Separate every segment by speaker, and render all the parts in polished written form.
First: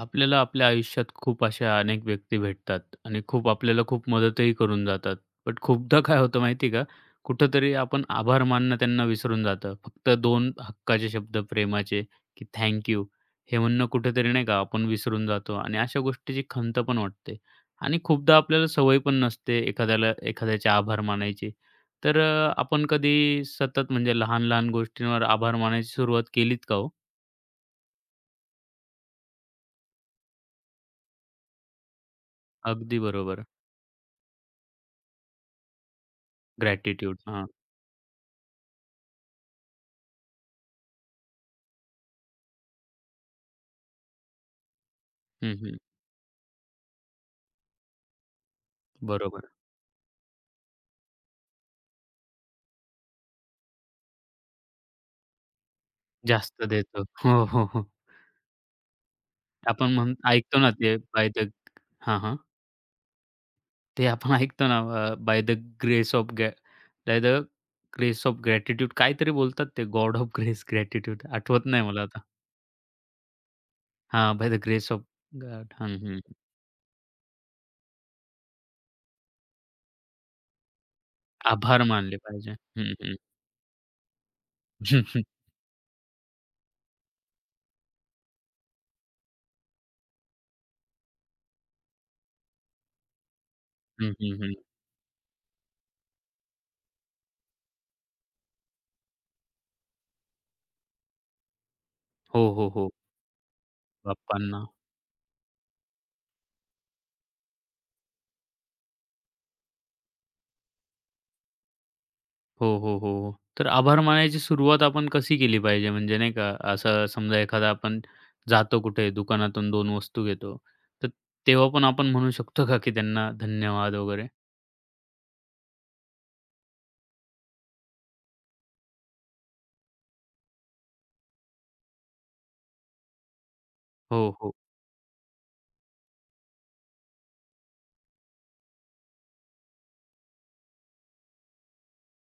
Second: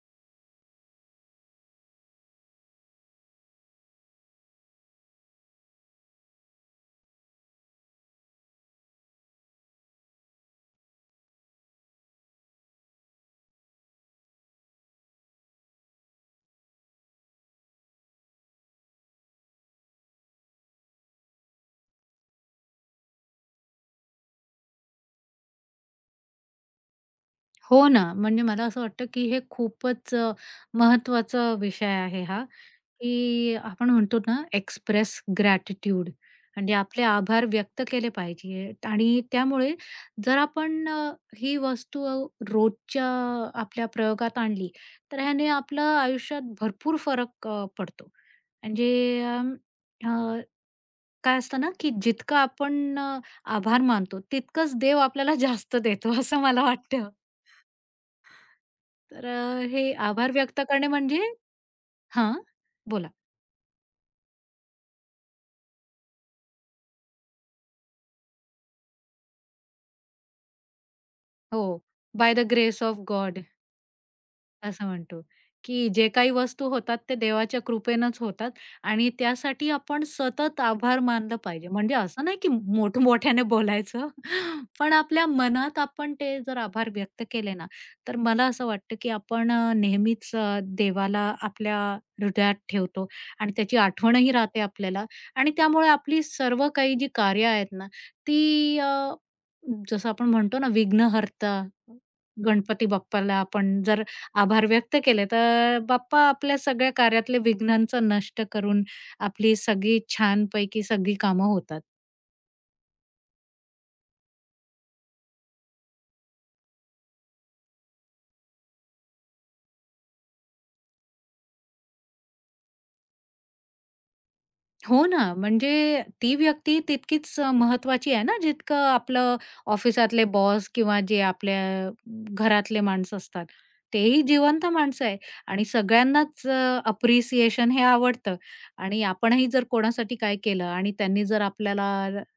Speaker 1: आपल्याला आपल्या आयुष्यात खूप अशा अनेक व्यक्ती भेटतात आणि खूप आपल्याला खूप मदतही करून जातात. बट खूपदा काय होतं माहिती का? कुठेतरी आपण आभार मानणं त्यांना विसरून जातं. फक्त दोन हक्काचे शब्द प्रेमाचे, की थँक यू हे म्हणणं कुठेतरी नाही का आपण विसरून जातो आणि अशा गोष्टीची खंत पण वाटते. आणि खूपदा आपल्याला सवय पण नसते एखाद्याला एखाद्याचे आभार मानायची. तर आपण कधी सतत म्हणजे लहान-लहान गोष्टींवर आभार मानायची सुरुवात केलीत का हो?
Speaker 2: हो ना, म्हणजे मला असं वाटतं, की हे खूपच महत्त्वाचा विषय आहे हा,
Speaker 1: अगदी बरोबर.
Speaker 2: की आपण म्हणतो ना, एक्सप्रेस ग्रॅटिट्यूड म्हणजे आपले
Speaker 1: ग्रॅटिट्यूड.
Speaker 2: आभार
Speaker 1: हां.
Speaker 2: व्यक्त केले पाहिजे आणि त्यामुळे जर आपण ही वस्तू रोजच्या आपल्या प्रयोगात आणली, तर ह्याने आपल्या आयुष्यात भरपूर फरक पडतो. म्हणजे
Speaker 1: बरोबर.
Speaker 2: अं, अ, काय असतं ना, की जितकं आपण आभार मानतो, तितकंच देव आपल्याला जास्त देतो असं
Speaker 1: जास्त
Speaker 2: मला
Speaker 1: देतो.
Speaker 2: वाटतं.
Speaker 1: हो, हो, हो.
Speaker 2: तर हे
Speaker 1: आपण म्हण
Speaker 2: आभार
Speaker 1: ऐकतो
Speaker 2: व्यक्त
Speaker 1: ना
Speaker 2: करणे
Speaker 1: ते
Speaker 2: म्हणजे
Speaker 1: बाय द हां,
Speaker 2: हां.
Speaker 1: हां.
Speaker 2: बोला.
Speaker 1: ते आपण ऐकतो ना बाय द ग्रेस ऑफ ग्रॅ by the grace of gratitude काहीतरी बोलतात ते गॉड ऑफ ग्रेस ग्रॅटिट्यूड
Speaker 2: हो.
Speaker 1: आठवत नाही मला आता.
Speaker 2: By the grace of God.
Speaker 1: हां, बाय द
Speaker 2: असं
Speaker 1: ग्रेस ऑफ
Speaker 2: म्हणतो,
Speaker 1: गॉड
Speaker 2: की
Speaker 1: हं,
Speaker 2: जे
Speaker 1: हं.
Speaker 2: काही वस्तू होतात ते देवाच्या कृपेनंच होतात आणि त्यासाठी आपण सतत आभार मानलं पाहिजे.
Speaker 1: आभार
Speaker 2: म्हणजे
Speaker 1: मानले
Speaker 2: असं नाही की
Speaker 1: पाहिजे. हं, हं.
Speaker 2: मोठमोठ्याने बोलायचं, पण
Speaker 1: हं, हं.
Speaker 2: आपल्या मनात आपण ते जर आभार व्यक्त केले ना, तर मला असं वाटतं की आपण नेहमीच देवाला आपल्या हृदयात ठेवतो आणि त्याची
Speaker 1: हं,
Speaker 2: आठवणही
Speaker 1: हं, हं.
Speaker 2: राहते आपल्याला आणि त्यामुळे आपली सर्व काही जी कार्य आहेत ना, ती जसं आपण म्हणतो ना विघ्नहर्ता,
Speaker 1: हो, हो,
Speaker 2: गणपती
Speaker 1: हो.
Speaker 2: बाप्पाला आपण जर
Speaker 1: बाप्पांना.
Speaker 2: आभार व्यक्त केले, तर बाप्पा आपल्या सगळ्या कार्यातले विघ्नांचं नष्ट करून आपली सगळी छानपैकी सगळी कामं होतात.
Speaker 1: हो, हो, हो, हो. तर आभार मानायची सुरुवात आपण कशी केली पाहिजे? म्हणजे नाही का, असं समजा एखादा आपण जातो कुठे दुकानातून 2 वस्तू घेतो, तर तेव्हा पण आपण म्हणू शकतो का, की त्यांना धन्यवाद वगैरे?
Speaker 2: हो ना, म्हणजे ती व्यक्ती तितकीच महत्त्वाची आहे ना, जितकं आपलं ऑफिसातले बॉस किंवा जे आपल्या घरातले माणसं असतात. तेही
Speaker 1: हो, हो.
Speaker 2: जिवंत माणसं आहे आणि सगळ्यांनाच अप्रिसिएशन हे आवडतं आणि आपणही जर कोणासाठी काय केलं आणि त्यांनी जर आपल्याला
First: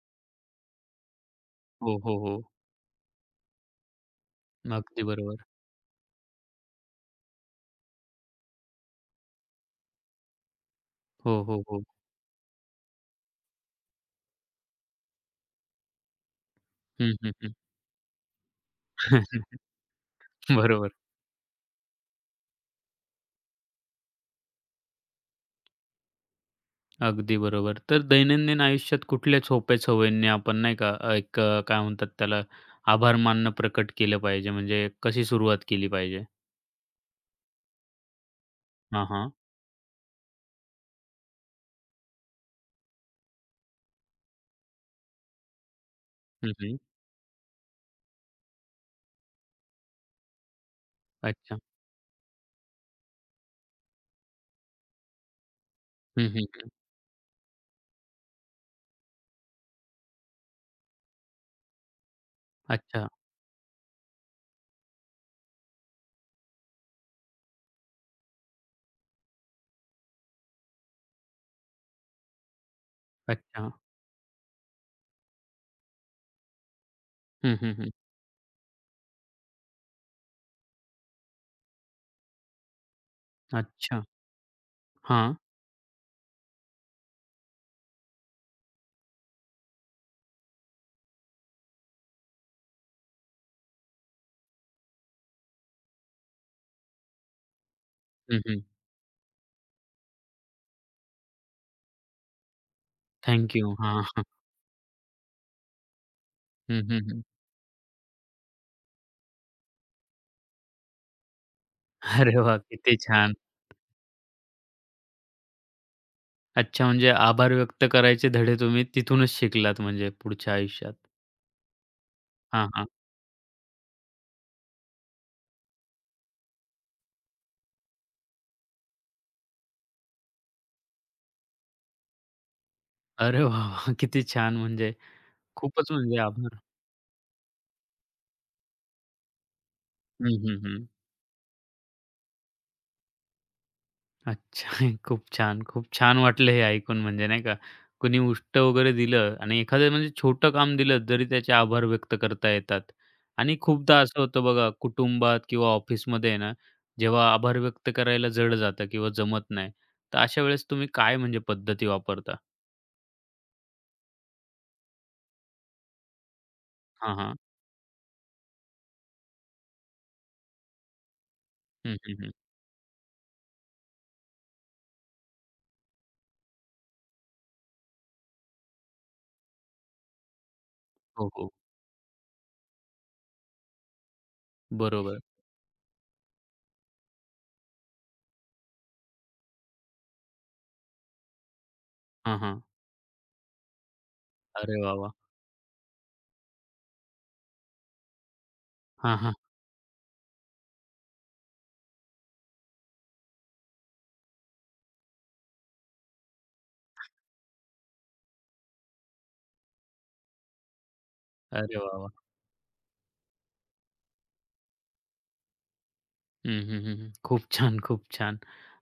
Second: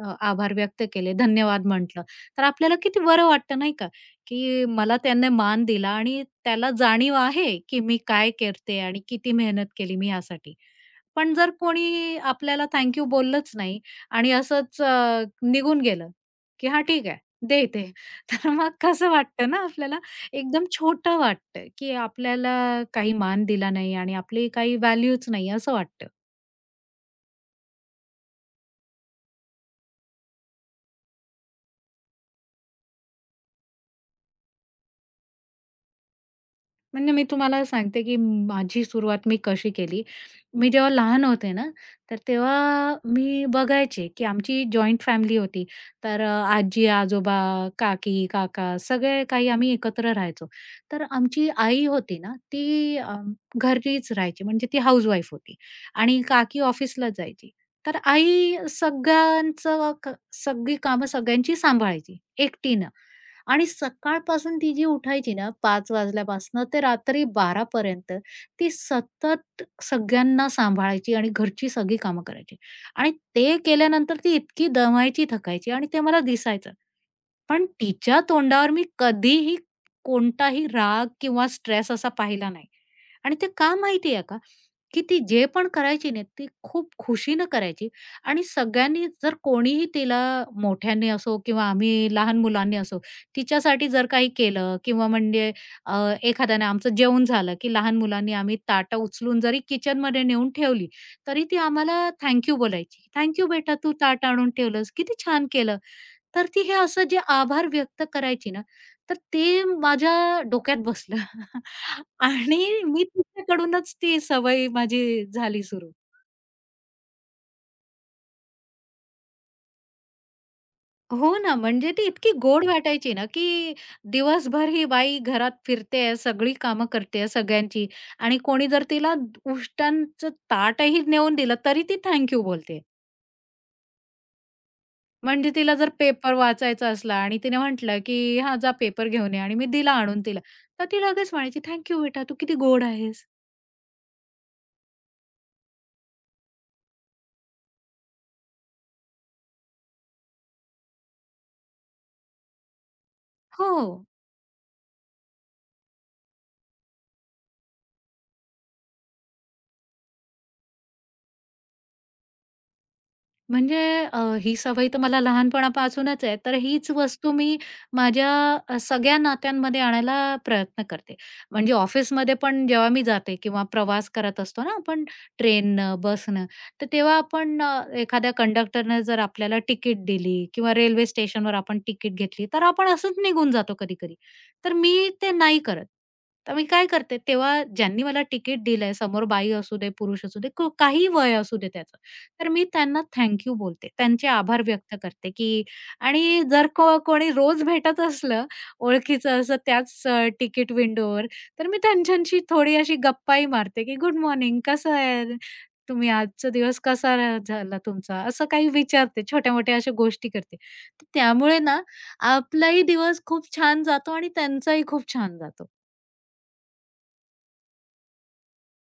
Speaker 2: आभार व्यक्त केले, धन्यवाद
Speaker 1: हो,
Speaker 2: म्हटलं,
Speaker 1: हो, हो.
Speaker 2: तर आपल्याला किती बरं वाटतं नाही का, की मला
Speaker 1: अगदी
Speaker 2: त्यांनी
Speaker 1: बरोबर.
Speaker 2: मान दिला आणि त्याला जाणीव आहे, की मी काय करते आणि किती मेहनत केली मी ह्यासाठी. पण
Speaker 1: हो,
Speaker 2: जर
Speaker 1: हो, हो.
Speaker 2: कोणी आपल्याला थँक यू बोललंच नाही आणि असंच निघून गेलं, की "हां, ठीक
Speaker 1: हं,
Speaker 2: आहे,
Speaker 1: हं, हं.
Speaker 2: दे इथे." तर मग कसं वाटतं ना आपल्याला एकदम
Speaker 1: बरोबर.
Speaker 2: छोटं वाटतं, की आपल्याला काही मान दिला नाही आणि आपली काही व्हॅल्यूच नाही असं वाटतं.
Speaker 1: अगदी बरोबर. तर दैनंदिन आयुष्यात कुठल्या सोप्या सवयींनी आपण नाही का, एक काय म्हणतात त्याला, आभार मानणं प्रकट केलं पाहिजे? म्हणजे कशी सुरुवात केली पाहिजे?
Speaker 2: म्हणजे मी तुम्हाला सांगते, की माझी
Speaker 1: हां,
Speaker 2: सुरुवात
Speaker 1: हां.
Speaker 2: मी कशी केली. मी जेव्हा लहान होते ना, तर तेव्हा मी बघायचे, की आमची जॉइंट फॅमिली होती. तर
Speaker 1: हं, हं.
Speaker 2: आजी-आजोबा, काकी-काका सगळे काही आम्ही एकत्र राहायचो. तर आमची
Speaker 1: अच्छा.
Speaker 2: आई होती ना, ती घरीच राहायची म्हणजे ती हाऊसवाईफ होती आणि
Speaker 1: हं,
Speaker 2: काकी
Speaker 1: हं.
Speaker 2: ऑफिसला जायची. तर आई सगळ्यांचं सगळी कामं सगळ्यांची सांभाळायची एकटीनं.
Speaker 1: अच्छा.
Speaker 2: आणि सकाळपासून ती जी उठायची ना 5 वाजल्यापासनं ते रात्री 12 पर्यंत, ती सतत सगळ्यांना सांभाळायची आणि घरची सगळी कामं करायची. आणि ते
Speaker 1: अच्छा.
Speaker 2: केल्यानंतर ती इतकी दमायची, थकायची आणि ते मला दिसायचं.
Speaker 1: हं,
Speaker 2: पण
Speaker 1: हं, हं.
Speaker 2: तिच्या तोंडावर मी कधीही कोणताही राग किंवा स्ट्रेस असा पाहिला नाही. आणि ते का
Speaker 1: अच्छा.
Speaker 2: माहिती आहे का? की ती
Speaker 1: हां.
Speaker 2: जे पण करायची ना, ती खूप खुशीनं करायची आणि सगळ्यांनी जर कोणीही तिला मोठ्यांनी असो किंवा आम्ही लहान मुलांनी असो, तिच्यासाठी जर काही केलं किंवा म्हणजे अ, एखाद्याने आमचं जेवण झालं, की लहान मुलांनी
Speaker 1: हं,
Speaker 2: आम्ही
Speaker 1: हं.
Speaker 2: ताटं उचलून जरी किचनमध्ये नेऊन ठेवली, तरी ती आम्हाला थँक बोलायची. "Thank
Speaker 1: thank you.
Speaker 2: बेटा,
Speaker 1: हां,
Speaker 2: तू
Speaker 1: हां.
Speaker 2: ताट आणून ठेवलंस. किती छान केलं." तर ती हे
Speaker 1: हं, हं,
Speaker 2: असं जे
Speaker 1: हं.
Speaker 2: आभार व्यक्त करायची ना, तर ते माझ्या डोक्यात बसलं.
Speaker 1: अरे वाह!
Speaker 2: आणि
Speaker 1: किती
Speaker 2: मी
Speaker 1: छान.
Speaker 2: तिच्याकडूनच ती सवय माझी झाली सुरू.
Speaker 1: अच्छा म्हणजे आभार व्यक्त करायचे धडे तुम्ही तिथूनच शिकलात म्हणजे पुढच्या आयुष्यात.
Speaker 2: हो ना, म्हणजे ती इतकी गोड
Speaker 1: हां, हां.
Speaker 2: वाटायची ना, की दिवसभर ही बाई घरात फिरते सगळी कामं करतेय सगळ्यांची आणि कोणी जर तिला उष्टांचं ताटही नेऊन दिलं, तरी ती थँक बोलते.
Speaker 1: अरे वाह! वाह! किती छान म्हणजे
Speaker 2: म्हणजे तिला जर
Speaker 1: खूपच म्हणजे
Speaker 2: पेपर
Speaker 1: आभार.
Speaker 2: वाचायचा असला आणि तिने म्हटलं, की "हां, जा पेपर घेऊन ये" आणि मी दिला आणून
Speaker 1: हं,
Speaker 2: तिला,
Speaker 1: हं,
Speaker 2: तर
Speaker 1: हं.
Speaker 2: ती लगेच म्हणायची, "थँक बेटा, तू किती गोड आहेस."
Speaker 1: अच्छा. खूप छान, खूप छान वाटलं हे ऐकून म्हणजे नाही का. कुणी उष्ट वगैरे दिलं आणि एखादं म्हणजे छोटं काम दिलं तरी त्याचे आभार व्यक्त करता येतात. आणि
Speaker 2: हो.
Speaker 1: खूपदा असं होतं बघा कुटुंबात किंवा ऑफिसमध्ये आहे ना, जेव्हा आभार व्यक्त करायला जड जातं किंवा जमत नाही, तर अशा वेळेस तुम्ही काय म्हणजे पद्धती वापरता?
Speaker 2: म्हणजे ही सवय तर मला लहानपणापासूनच आहे. तर हीच
Speaker 1: हां,
Speaker 2: वस्तू
Speaker 1: हां.
Speaker 2: मी माझ्या सगळ्या नात्यांमध्ये आणायला प्रयत्न करते. म्हणजे
Speaker 1: हं, हं, हं.
Speaker 2: ऑफिसमध्ये पण जेव्हा मी जाते किंवा प्रवास करत असतो ना आपण ट्रेननं, बसनं, तर तेव्हा आपण एखाद्या कंडक्टरनं जर आपल्याला तिकीट दिली किंवा रेल्वे
Speaker 1: हो, हो.
Speaker 2: स्टेशनवर आपण तिकीट घेतली, तर आपण असंच निघून जातो कधी-कधी. तर मी
Speaker 1: बरोबर.
Speaker 2: ते नाही करत. तर मी काय करते, तेव्हा ज्यांनी मला तिकीट दिलंय, समोर बाई असू दे, पुरुष असू दे, काहीही वय असू दे त्याचं.
Speaker 1: हां,
Speaker 2: तर
Speaker 1: हां.
Speaker 2: मी त्यांना थँक यू बोलते. त्यांचे आभार
Speaker 1: अरे वाह,
Speaker 2: व्यक्त
Speaker 1: वाह!
Speaker 2: करते, की आणि जर कोणी रोज भेटत असलं
Speaker 1: हां, हां.
Speaker 2: ओळखीचं असं त्याच तिकीट विंडोवर, तर मी त्यांच्याशी थोडी अशी गप्पाही मारते, की गुड मॉर्निंग कसं आहे? तुम्ही आजचा दिवस कसा र झाला तुमचा? असं काही विचारते, छोट्या-मोठ्या अशा गोष्टी करते. तर त्यामुळे
Speaker 1: अरे
Speaker 2: ना
Speaker 1: वाह, वाह!
Speaker 2: आपलाही दिवस खूप छान जातो आणि त्यांचाही खूप छान जातो.
Speaker 1: हं, हं, हं, हं. खूप छान, खूप छान.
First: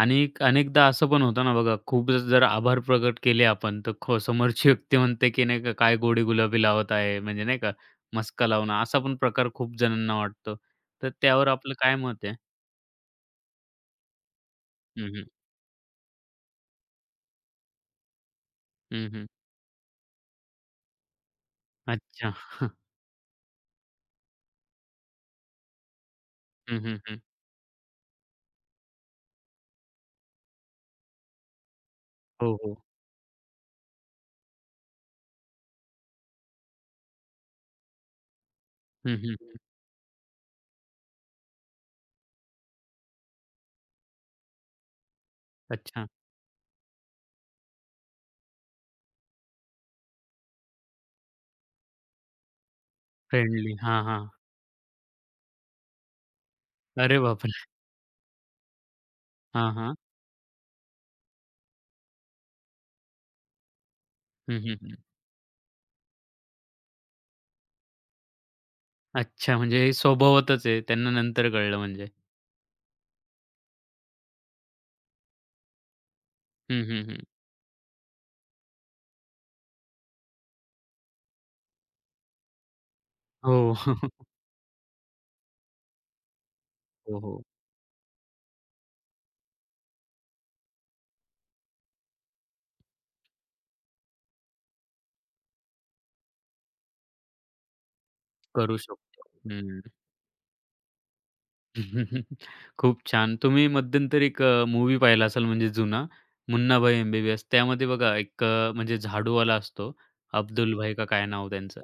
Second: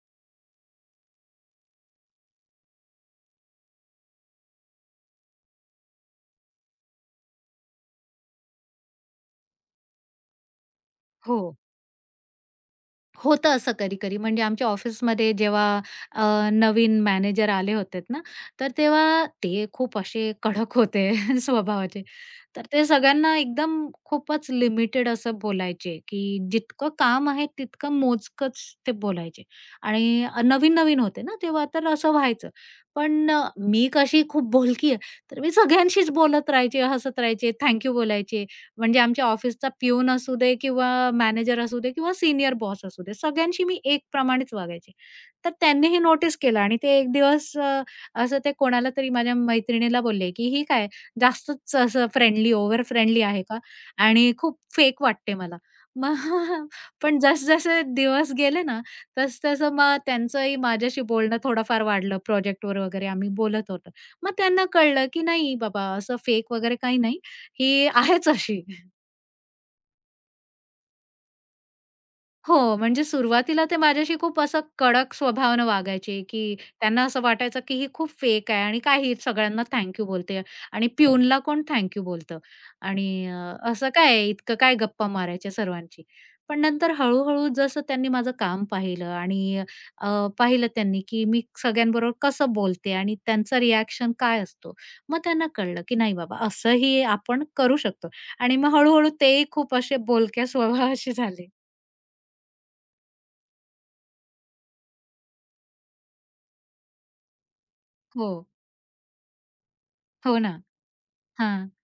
Speaker 1: आणि अनेकदा असं पण होतं ना बघा, खूप जर जर आभार प्रकट केले आपण, तर खो समोरची व्यक्ती म्हणते, की नाही का, "काय गोडी गुलाबी लावत आहे?" म्हणजे नाही का, मस्का लावणं असा पण प्रकार खूप जणांना वाटतो. तर
Speaker 2: हो.
Speaker 1: त्यावर आपलं काय मत आहे?
Speaker 2: होतं असं कधी-कधी म्हणजे आमच्या
Speaker 1: हं, हं.
Speaker 2: ऑफिसमध्ये जेव्हा नवीन मॅनेजर आले होते ना, तर
Speaker 1: हं,
Speaker 2: तेव्हा
Speaker 1: हं.
Speaker 2: ते खूप असे कडक होते स्वभावाचे.
Speaker 1: अच्छा.
Speaker 2: तर ते सगळ्यांना एकदम खूपच लिमिटेड असं बोलायचे, की
Speaker 1: हं,
Speaker 2: जितकं
Speaker 1: हं, हं.
Speaker 2: काम आहे तितकं मोजकंच ते बोलायचे आणि नवीन-नवीन होते ना तेव्हा तर असं व्हायचं.
Speaker 1: हो, हो.
Speaker 2: पण मी कशी खूप बोलकी आहे, तर मी सगळ्यांशीच बोलत राहायचे, हसत राहायचे, थँक बोलायचे. म्हणजे
Speaker 1: हं,
Speaker 2: आमच्या
Speaker 1: हं. हं.
Speaker 2: ऑफिसचा पिऊन असू दे किंवा मॅनेजर असू दे किंवा सीनियर बॉस असू दे, सगळ्यांशी मी एकप्रमाणेच वागायचे. तर त्यांनी हे
Speaker 1: अच्छा.
Speaker 2: नोटीस केलं आणि ते एक दिवस असं ते कोणाला तरी माझ्या मैत्रिणीला बोलले, की "ही काय जास्तच असं फ्रेंडली, ओव्हर फ्रेंडली आहे का?
Speaker 1: फ्रेंडली. हां, हां.
Speaker 2: आणि खूप फेक वाटते मला." मग.
Speaker 1: अरे
Speaker 2: पण
Speaker 1: बापरे!
Speaker 2: जसजसे दिवस गेले ना,
Speaker 1: हां,
Speaker 2: तसं-तसं
Speaker 1: हां.
Speaker 2: मग त्यांचंही माझ्याशी बोलणं थोडंफार वाढलं. प्रोजेक्टवर वगैरे आम्ही बोलत होतो. मग
Speaker 1: हं,
Speaker 2: त्यांना
Speaker 1: हं, हं.
Speaker 2: कळलं, की नाही बाबा असं फेक वगैरे काही नाही, ही आहेच अशी.
Speaker 1: अच्छा, म्हणजे हे स्वभावातच आहे. त्यांना नंतर कळलं म्हणजे.
Speaker 2: हो, म्हणजे सुरुवातीला ते माझ्याशी खूप असं कडक स्वभावानं वागायचे, की
Speaker 1: हं, हं,
Speaker 2: त्यांना असं
Speaker 1: हं.
Speaker 2: वाटायचं, की ही खूप फेक आहे आणि काही ही सगळ्यांना थँक बोलते आणि पिऊनला कोण थँक यू बोलतं आणि
Speaker 1: हो.
Speaker 2: असं काय आहे, इतकं काय गप्पा मारायच्या सर्वांची. पण नंतर
Speaker 1: हो, हो.
Speaker 2: हळू-हळू जसं त्यांनी माझं काम पाहिलं आणि पाहिलं त्यांनी, की मी सगळ्यांबरोबर कसं बोलते आणि त्यांचा रिएक्शन काय असतो. मग त्यांना कळलं, की नाही बाबा असंही आपण करू शकतो आणि मग
Speaker 1: करू
Speaker 2: हळू
Speaker 1: शकतो.
Speaker 2: तेही खूप
Speaker 1: हं.
Speaker 2: असे बोलक्या स्वभावाचे झाले.
Speaker 1: खूप छान. तुम्ही मध्यंतरी एक मूव्ही पाहिला असाल म्हणजे जुना, मुन्नाभाई एम बी बी त्यामध्ये बघा
Speaker 2: हो.
Speaker 1: एक म्हणजे झाडूवाला असतो,
Speaker 2: हो ना.
Speaker 1: अब्दुल भाई का काय नाव
Speaker 2: हां.
Speaker 1: त्यांचं.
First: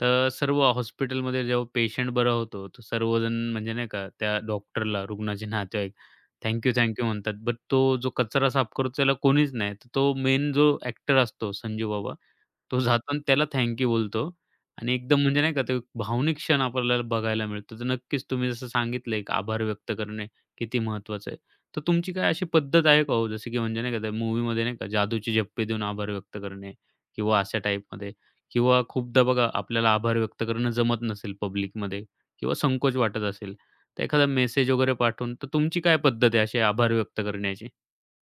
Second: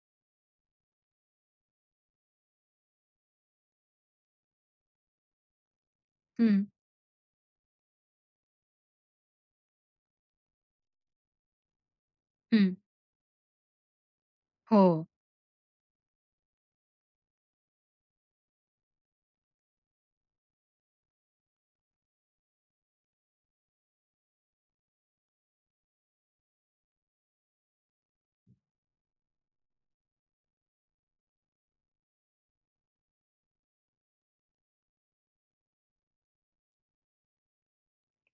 Speaker 1: तर सर्व हॉस्पिटलमध्ये जेव्हा पेशंट बरा होतो, तर सर्वजण म्हणजे नाही का त्या डॉक्टरला, रुग्णाचे नातेवाईक,
Speaker 2: हं,
Speaker 1: "थँक यू, म्हणतात. बट तो जो कचरा साफ करतो त्याला कोणीच नाही. तर तो मेन जो ॲक्टर असतो संजू बाबा,
Speaker 2: हं.
Speaker 1: तो जातो आणि त्याला थँक बोलतो.
Speaker 2: हो.
Speaker 1: आणि एकदम म्हणजे नाही का ते भावनिक क्षण आपल्याला बघायला मिळतो. तर नक्कीच तुम्ही जसं सांगितलंय, की आभार व्यक्त करणे किती महत्त्वाचं आहे. तर तुमची काय अशी पद्धत आहे का हो? जसं की म्हणजे नाही का त्या मूव्हीमध्ये नाही का जादूचे झप्पे देऊन आभार व्यक्त करणे किंवा अशा टाईपमध्ये किंवा खूपदा बघा आपल्याला आभार व्यक्त करणं जमत नसेल पब्लिकमध्ये किंवा संकोच वाटत असेल, तर एखादा मेसेज वगैरे पाठवून तर तुमची काय पद्धत आहे असे आभार व्यक्त करण्याची?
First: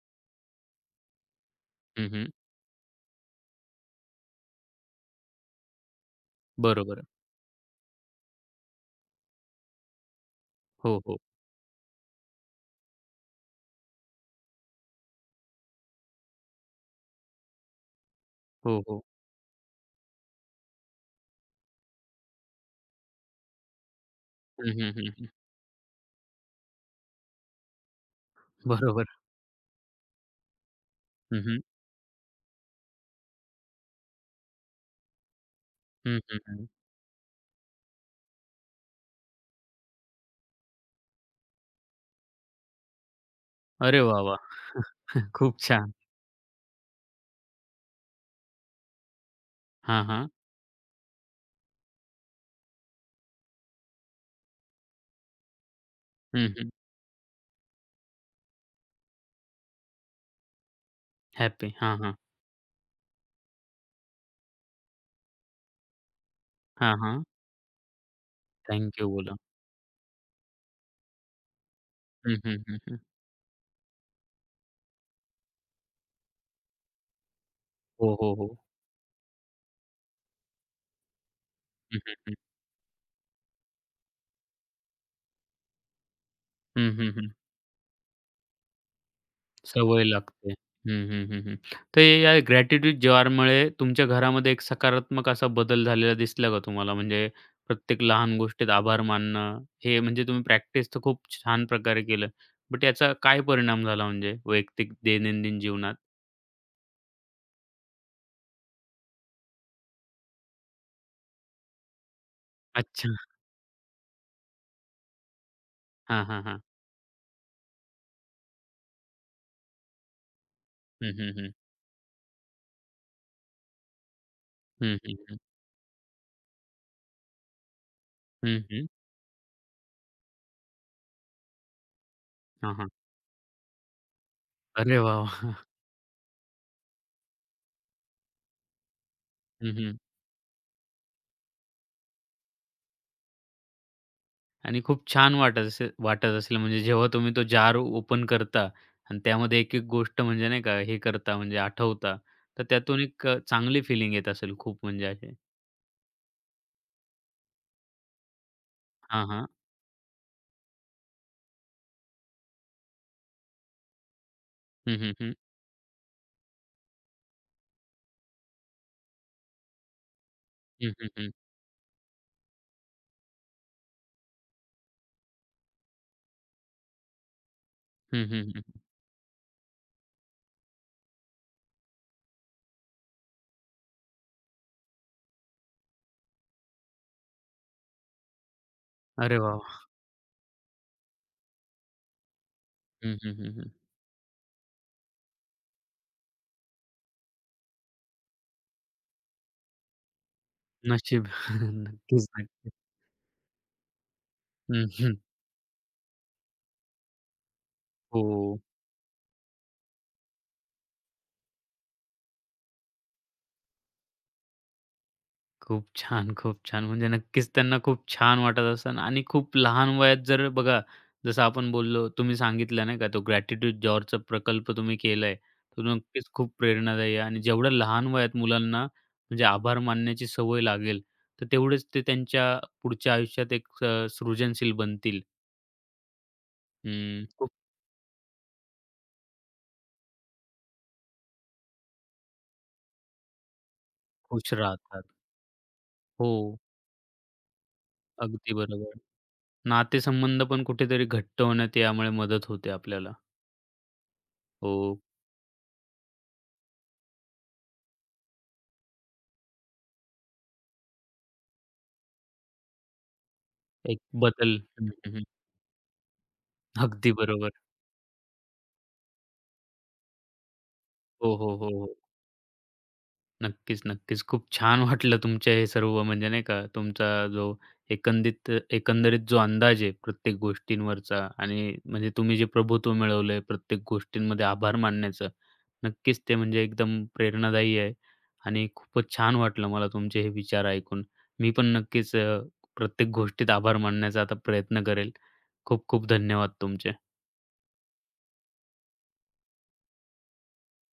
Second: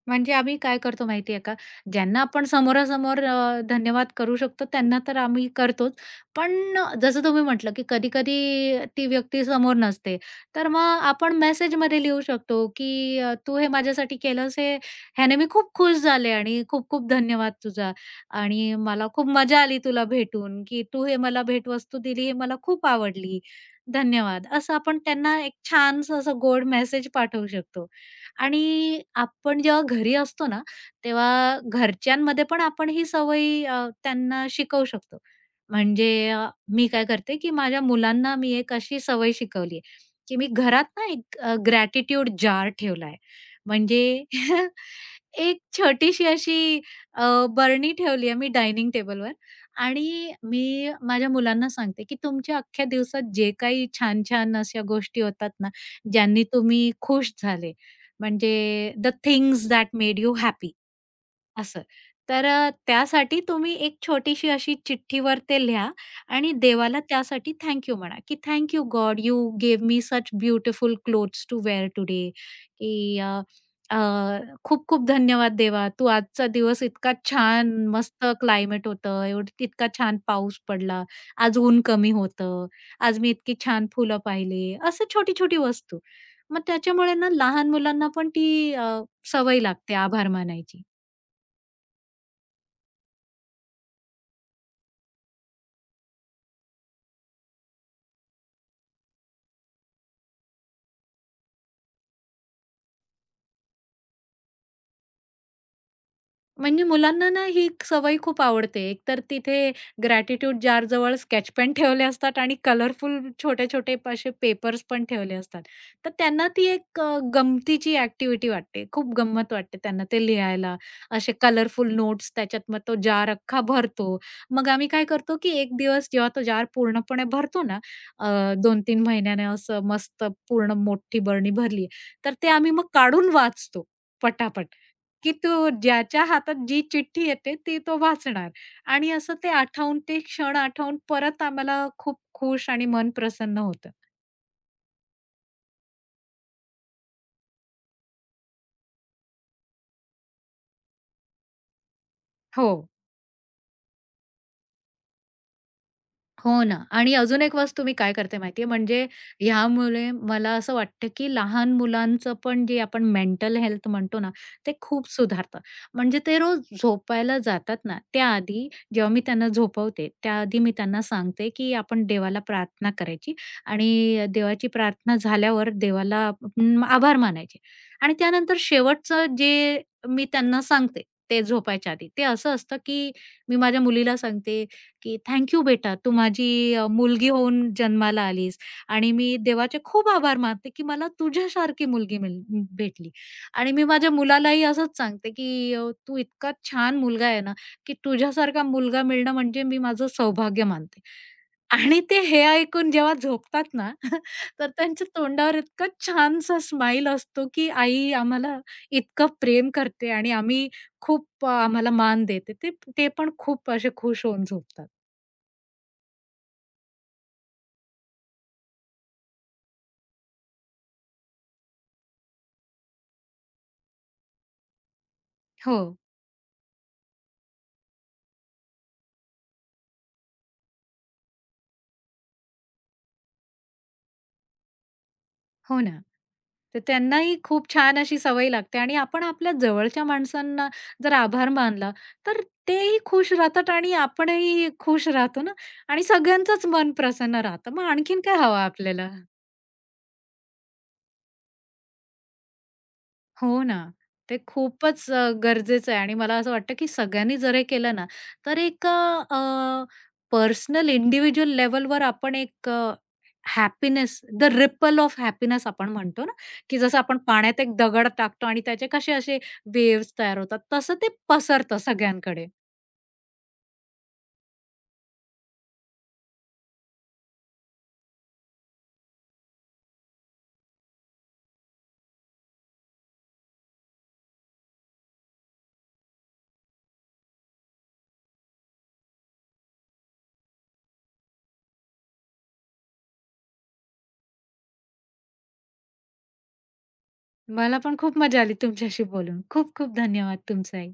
Speaker 2: म्हणजे आम्ही काय करतो माहिती आहे का,
Speaker 1: हं,
Speaker 2: ज्यांना
Speaker 1: हं.
Speaker 2: आपण समोरासमोर धन्यवाद करू शकतो त्यांना तर आम्ही करतोच. पण
Speaker 1: बरोबर.
Speaker 2: जसं तुम्ही म्हटलं, की कधी-कधी ती व्यक्ती समोर नसते. तर मग
Speaker 1: हो, हो.
Speaker 2: आपण मेसेजमध्ये लिहू शकतो, की "तू हे माझ्यासाठी केलंस हे ह्याने मी खूप खुश झाले आणि खूप-खूप धन्यवाद तुझा आणि
Speaker 1: हो, हो.
Speaker 2: मला खूप मजा आली तुला भेटून, की तू हे मला भेटवस्तू दिली हे मला खूप आवडली. धन्यवाद."
Speaker 1: हं,
Speaker 2: असं
Speaker 1: हं,
Speaker 2: आपण
Speaker 1: हं, हं.
Speaker 2: त्यांना एक छानसं असं गोड मेसेज पाठवू शकतो. आणि
Speaker 1: बरोबर.
Speaker 2: आपण जेव्हा घरी असतो ना,
Speaker 1: हं, हं.
Speaker 2: तेव्हा घरच्यांमध्ये पण आपण ही सवय त्यांना शिकवू शकतो.
Speaker 1: हं,
Speaker 2: म्हणजे
Speaker 1: हं,
Speaker 2: अ,
Speaker 1: हं.
Speaker 2: मी काय करते, की माझ्या मुलांना मी एक अशी सवय शिकवली आहे, की मी घरात ना एक ग्रॅटिट्यूड जार ठेवला आहे.
Speaker 1: अरे वाह,
Speaker 2: म्हणजे
Speaker 1: वाह! खूप
Speaker 2: एक
Speaker 1: छान.
Speaker 2: छोटीशी अशी अ, बरणी ठेवली आहे मी डायनिंग टेबलवर
Speaker 1: हां, हां.
Speaker 2: आणि मी माझ्या मुलांना सांगते, की तुमच्या अख्ख्या दिवसात जे काही छान-छान अशा गोष्टी होतात ना, ज्यांनी
Speaker 1: हं, हं.
Speaker 2: तुम्ही खुश झाले म्हणजे the things that made you happy.
Speaker 1: Happy.
Speaker 2: असं.
Speaker 1: हां, हां.
Speaker 2: तर त्यासाठी तुम्ही एक छोटीशी अशी चिठ्ठीवर ते लिहा आणि
Speaker 1: हां,
Speaker 2: देवाला
Speaker 1: हां.
Speaker 2: त्यासाठी थँक यू म्हणा, की "थँक यू
Speaker 1: थँक
Speaker 2: गॉड
Speaker 1: बोला.
Speaker 2: You gave me such beautiful clothes to wear today."
Speaker 1: हं, हं, हं, हं.
Speaker 2: अ, "खूप-खूप धन्यवाद देवा, तू आजचा दिवस इतका छान
Speaker 1: हो,
Speaker 2: मस्त
Speaker 1: हो, हो.
Speaker 2: क्लायमेट होतं, एवढं इतका छान पाऊस पडला, आज ऊन
Speaker 1: हं,
Speaker 2: कमी
Speaker 1: हं, हं.
Speaker 2: होतं, आज मी इतकी छान फुलं पाहिली." असं छोटी-छोटी वस्तू. मग
Speaker 1: हं, हं,
Speaker 2: त्याच्यामुळे
Speaker 1: हं.
Speaker 2: ना लहान मुलांना पण ती अ, सवय लागते
Speaker 1: सवय
Speaker 2: आभार
Speaker 1: लागते.
Speaker 2: मानायची.
Speaker 1: हं, हं, हं, हं. तर हे या ग्रॅटिट्यूड जॉरमुळे तुमच्या घरामध्ये एक सकारात्मक असा बदल झालेला दिसला का तुम्हाला? म्हणजे प्रत्येक लहान गोष्टीत आभार मानणं, हे म्हणजे तुम्ही प्रॅक्टिस तर खूप छान प्रकारे केलं. बट याचा काय परिणाम झाला म्हणजे वैयक्तिक दैनंदिन जीवनात?
Speaker 2: म्हणजे मुलांना ना ही एक सवय खूप आवडते. एकतर तिथे ग्रॅटिट्यूड जारजवळ स्केच पेन ठेवले असतात आणि
Speaker 1: अच्छा.
Speaker 2: कलरफुल छोटे-छोटे असे पेपर्स पण ठेवले असतात. तर
Speaker 1: हां, हां,
Speaker 2: त्यांना
Speaker 1: हां.
Speaker 2: ती एक गमतीची ॲक्टिव्हिटी वाटते. खूप गंमत वाटते त्यांना ते लिहायला.
Speaker 1: हं,
Speaker 2: असे
Speaker 1: हं, हं.
Speaker 2: कलरफुल नोट्स त्याच्यात मग तो जार अख्खा भरतो. मग आम्ही
Speaker 1: हं,
Speaker 2: काय
Speaker 1: हं, हं.
Speaker 2: करतो, की एक दिवस जेव्हा तो जार पूर्णपणे भरतो ना, 2-3 महिन्याने असं मस्त पूर्ण मोठी बरणी भरली, तर ते आम्ही
Speaker 1: हां,
Speaker 2: मग
Speaker 1: हां.
Speaker 2: काढून वाचतो पटापट.
Speaker 1: अरे वाह!
Speaker 2: की
Speaker 1: वाह!
Speaker 2: तो ज्याच्या हातात जी चिठ्ठी येते ती तो वाचणार आणि असं ते
Speaker 1: हं, हं.
Speaker 2: आठवून ते क्षण आठवून परत आम्हाला खूप खुश आणि मन प्रसन्न होतं.
Speaker 1: आणि खूप छान वाटत असेल म्हणजे जेव्हा तुम्ही तो जार ओपन करता आणि त्यामध्ये एक-एक गोष्ट म्हणजे नाही का हे करता म्हणजे आठवता, तर
Speaker 2: हो.
Speaker 1: त्यातून एक चांगली फीलिंग येत असेल खूप म्हणजे अशी.
Speaker 2: हो ना. आणि अजून एक वस्तू मी काय करते माहितीये, म्हणजे
Speaker 1: हां, हां.
Speaker 2: ह्यामुळे मला असं वाटतं, की लहान मुलांचं पण जे आपण मेंटल हेल्थ म्हणतो ना, ते
Speaker 1: हं,
Speaker 2: खूप
Speaker 1: हं, हं.
Speaker 2: सुधारतं. म्हणजे ते रोज झोपायला जातात ना, त्याआधी जेव्हा मी त्यांना झोपवते, त्याआधी मी
Speaker 1: हं,
Speaker 2: त्यांना
Speaker 1: हं, हं.
Speaker 2: सांगते, की आपण देवाला प्रार्थना करायची आणि देवाची प्रार्थना झाल्यावर देवाला आपण आभार मानायचे. आणि
Speaker 1: हं, हं,
Speaker 2: त्यानंतर
Speaker 1: हं.
Speaker 2: शेवटचं जे मी त्यांना सांगते, ते झोपायच्या आधी, ते असं असतं, की मी माझ्या मुलीला सांगते की "थँक यू बेटा, तू माझी मुलगी होऊन जन्माला आलीस आणि मी
Speaker 1: अरे वाह! वाह!
Speaker 2: देवाचे खूप आभार मानते, की मला तुझ्यासारखी मुलगी भेटली."
Speaker 1: हं, हं, हं, हं.
Speaker 2: आणि मी माझ्या मुलालाही असंच सांगते, की "तू इतका छान मुलगा आहे ना, की तुझ्यासारखा मुलगा मिळणं म्हणजे मी माझं सौभाग्य मानते."
Speaker 1: नशीब.
Speaker 2: आणि ते
Speaker 1: नक्कीच,
Speaker 2: हे
Speaker 1: नक्कीच.
Speaker 2: ऐकून जेव्हा झोपतात ना, तर
Speaker 1: हं,
Speaker 2: त्यांच्या
Speaker 1: हं.
Speaker 2: तोंडावर इतका छानसा स्माईल असतो, की आई
Speaker 1: हो.
Speaker 2: आम्हाला इतकं प्रेम करते आणि आम्ही आम्हाला मान देते. ते ते पण खूप असे खुश होऊन झोपतात.
Speaker 1: खूप छान, खूप छान. म्हणजे नक्कीच त्यांना खूप छान वाटत असेल आणि खूप लहान वयात जर बघा, जसं आपण बोललो, तुम्ही सांगितलं नाही का, तो ग्रॅटिट्यूड जॉरचा प्रकल्प तुम्ही केलाय,
Speaker 2: हो,
Speaker 1: तो नक्कीच खूप प्रेरणादायी आहे आणि जेवढ्या लहान वयात मुलांना म्हणजे आभार मानण्याची सवय लागेल, तर तेवढेच ते त्यांच्या पुढच्या आयुष्यात एक सृजनशील बनतील.
Speaker 2: हो ना. तर
Speaker 1: अं,
Speaker 2: त्यांनाही
Speaker 1: खूप
Speaker 2: खूप छान अशी सवय लागते आणि आपण आपल्या जवळच्या माणसांना जर आभार मानला, तर तेही खुश राहतात आणि
Speaker 1: खुश
Speaker 2: आपणही
Speaker 1: राहतात.
Speaker 2: खुश राहतो ना आणि
Speaker 1: हो,
Speaker 2: सगळ्यांचंच मन प्रसन्न राहतं. मग आणखीन काय
Speaker 1: अगदी
Speaker 2: हवं
Speaker 1: बरोबर.
Speaker 2: आपल्याला?
Speaker 1: नातेसंबंध पण कुठेतरी घट्ट होण्यात यामुळे मदत होते आपल्याला.
Speaker 2: हो ना. ते
Speaker 1: हो,
Speaker 2: खूपच गरजेचं आहे आणि मला असं वाटतं, की सगळ्यांनी जर हे केलं ना, तर एक पर्सनल इंडिव्हिज्युअल लेव्हलवर आपण एक
Speaker 1: एक
Speaker 2: हॅपीनेस द
Speaker 1: बदल. हं,
Speaker 2: रिपल ऑफ
Speaker 1: हं.
Speaker 2: हॅपीनेस आपण म्हणतो ना, की जसं
Speaker 1: अगदी
Speaker 2: आपण
Speaker 1: बरोबर.
Speaker 2: पाण्यात एक दगड टाकतो आणि त्याचे कसे असे वेव्हज तयार होतात, तसं ते
Speaker 1: हो, हो, हो,
Speaker 2: पसरतं
Speaker 1: हो.
Speaker 2: सगळ्यांकडे.
Speaker 1: नक्कीच, नक्कीच. खूप छान वाटलं तुमचे हे सर्व म्हणजे नाही का तुमचा जो एकंदित एकंदरीत जो अंदाज आहे प्रत्येक गोष्टींवरचा आणि म्हणजे तुम्ही जे प्रभुत्व मिळवलंय प्रत्येक गोष्टींमध्ये आभार मानण्याचं. नक्कीच ते म्हणजे एकदम प्रेरणादायी आहे आणि खूपच छान वाटलं मला तुमचे हे विचार ऐकून. मी पण नक्कीच प्रत्येक गोष्टीत आभार मानण्याचा आता प्रयत्न करेल. खूप खूप धन्यवाद तुमचे.
Speaker 2: मला पण खूप मजा आली तुमच्याशी बोलून. खूप खूप धन्यवाद तुमचाही.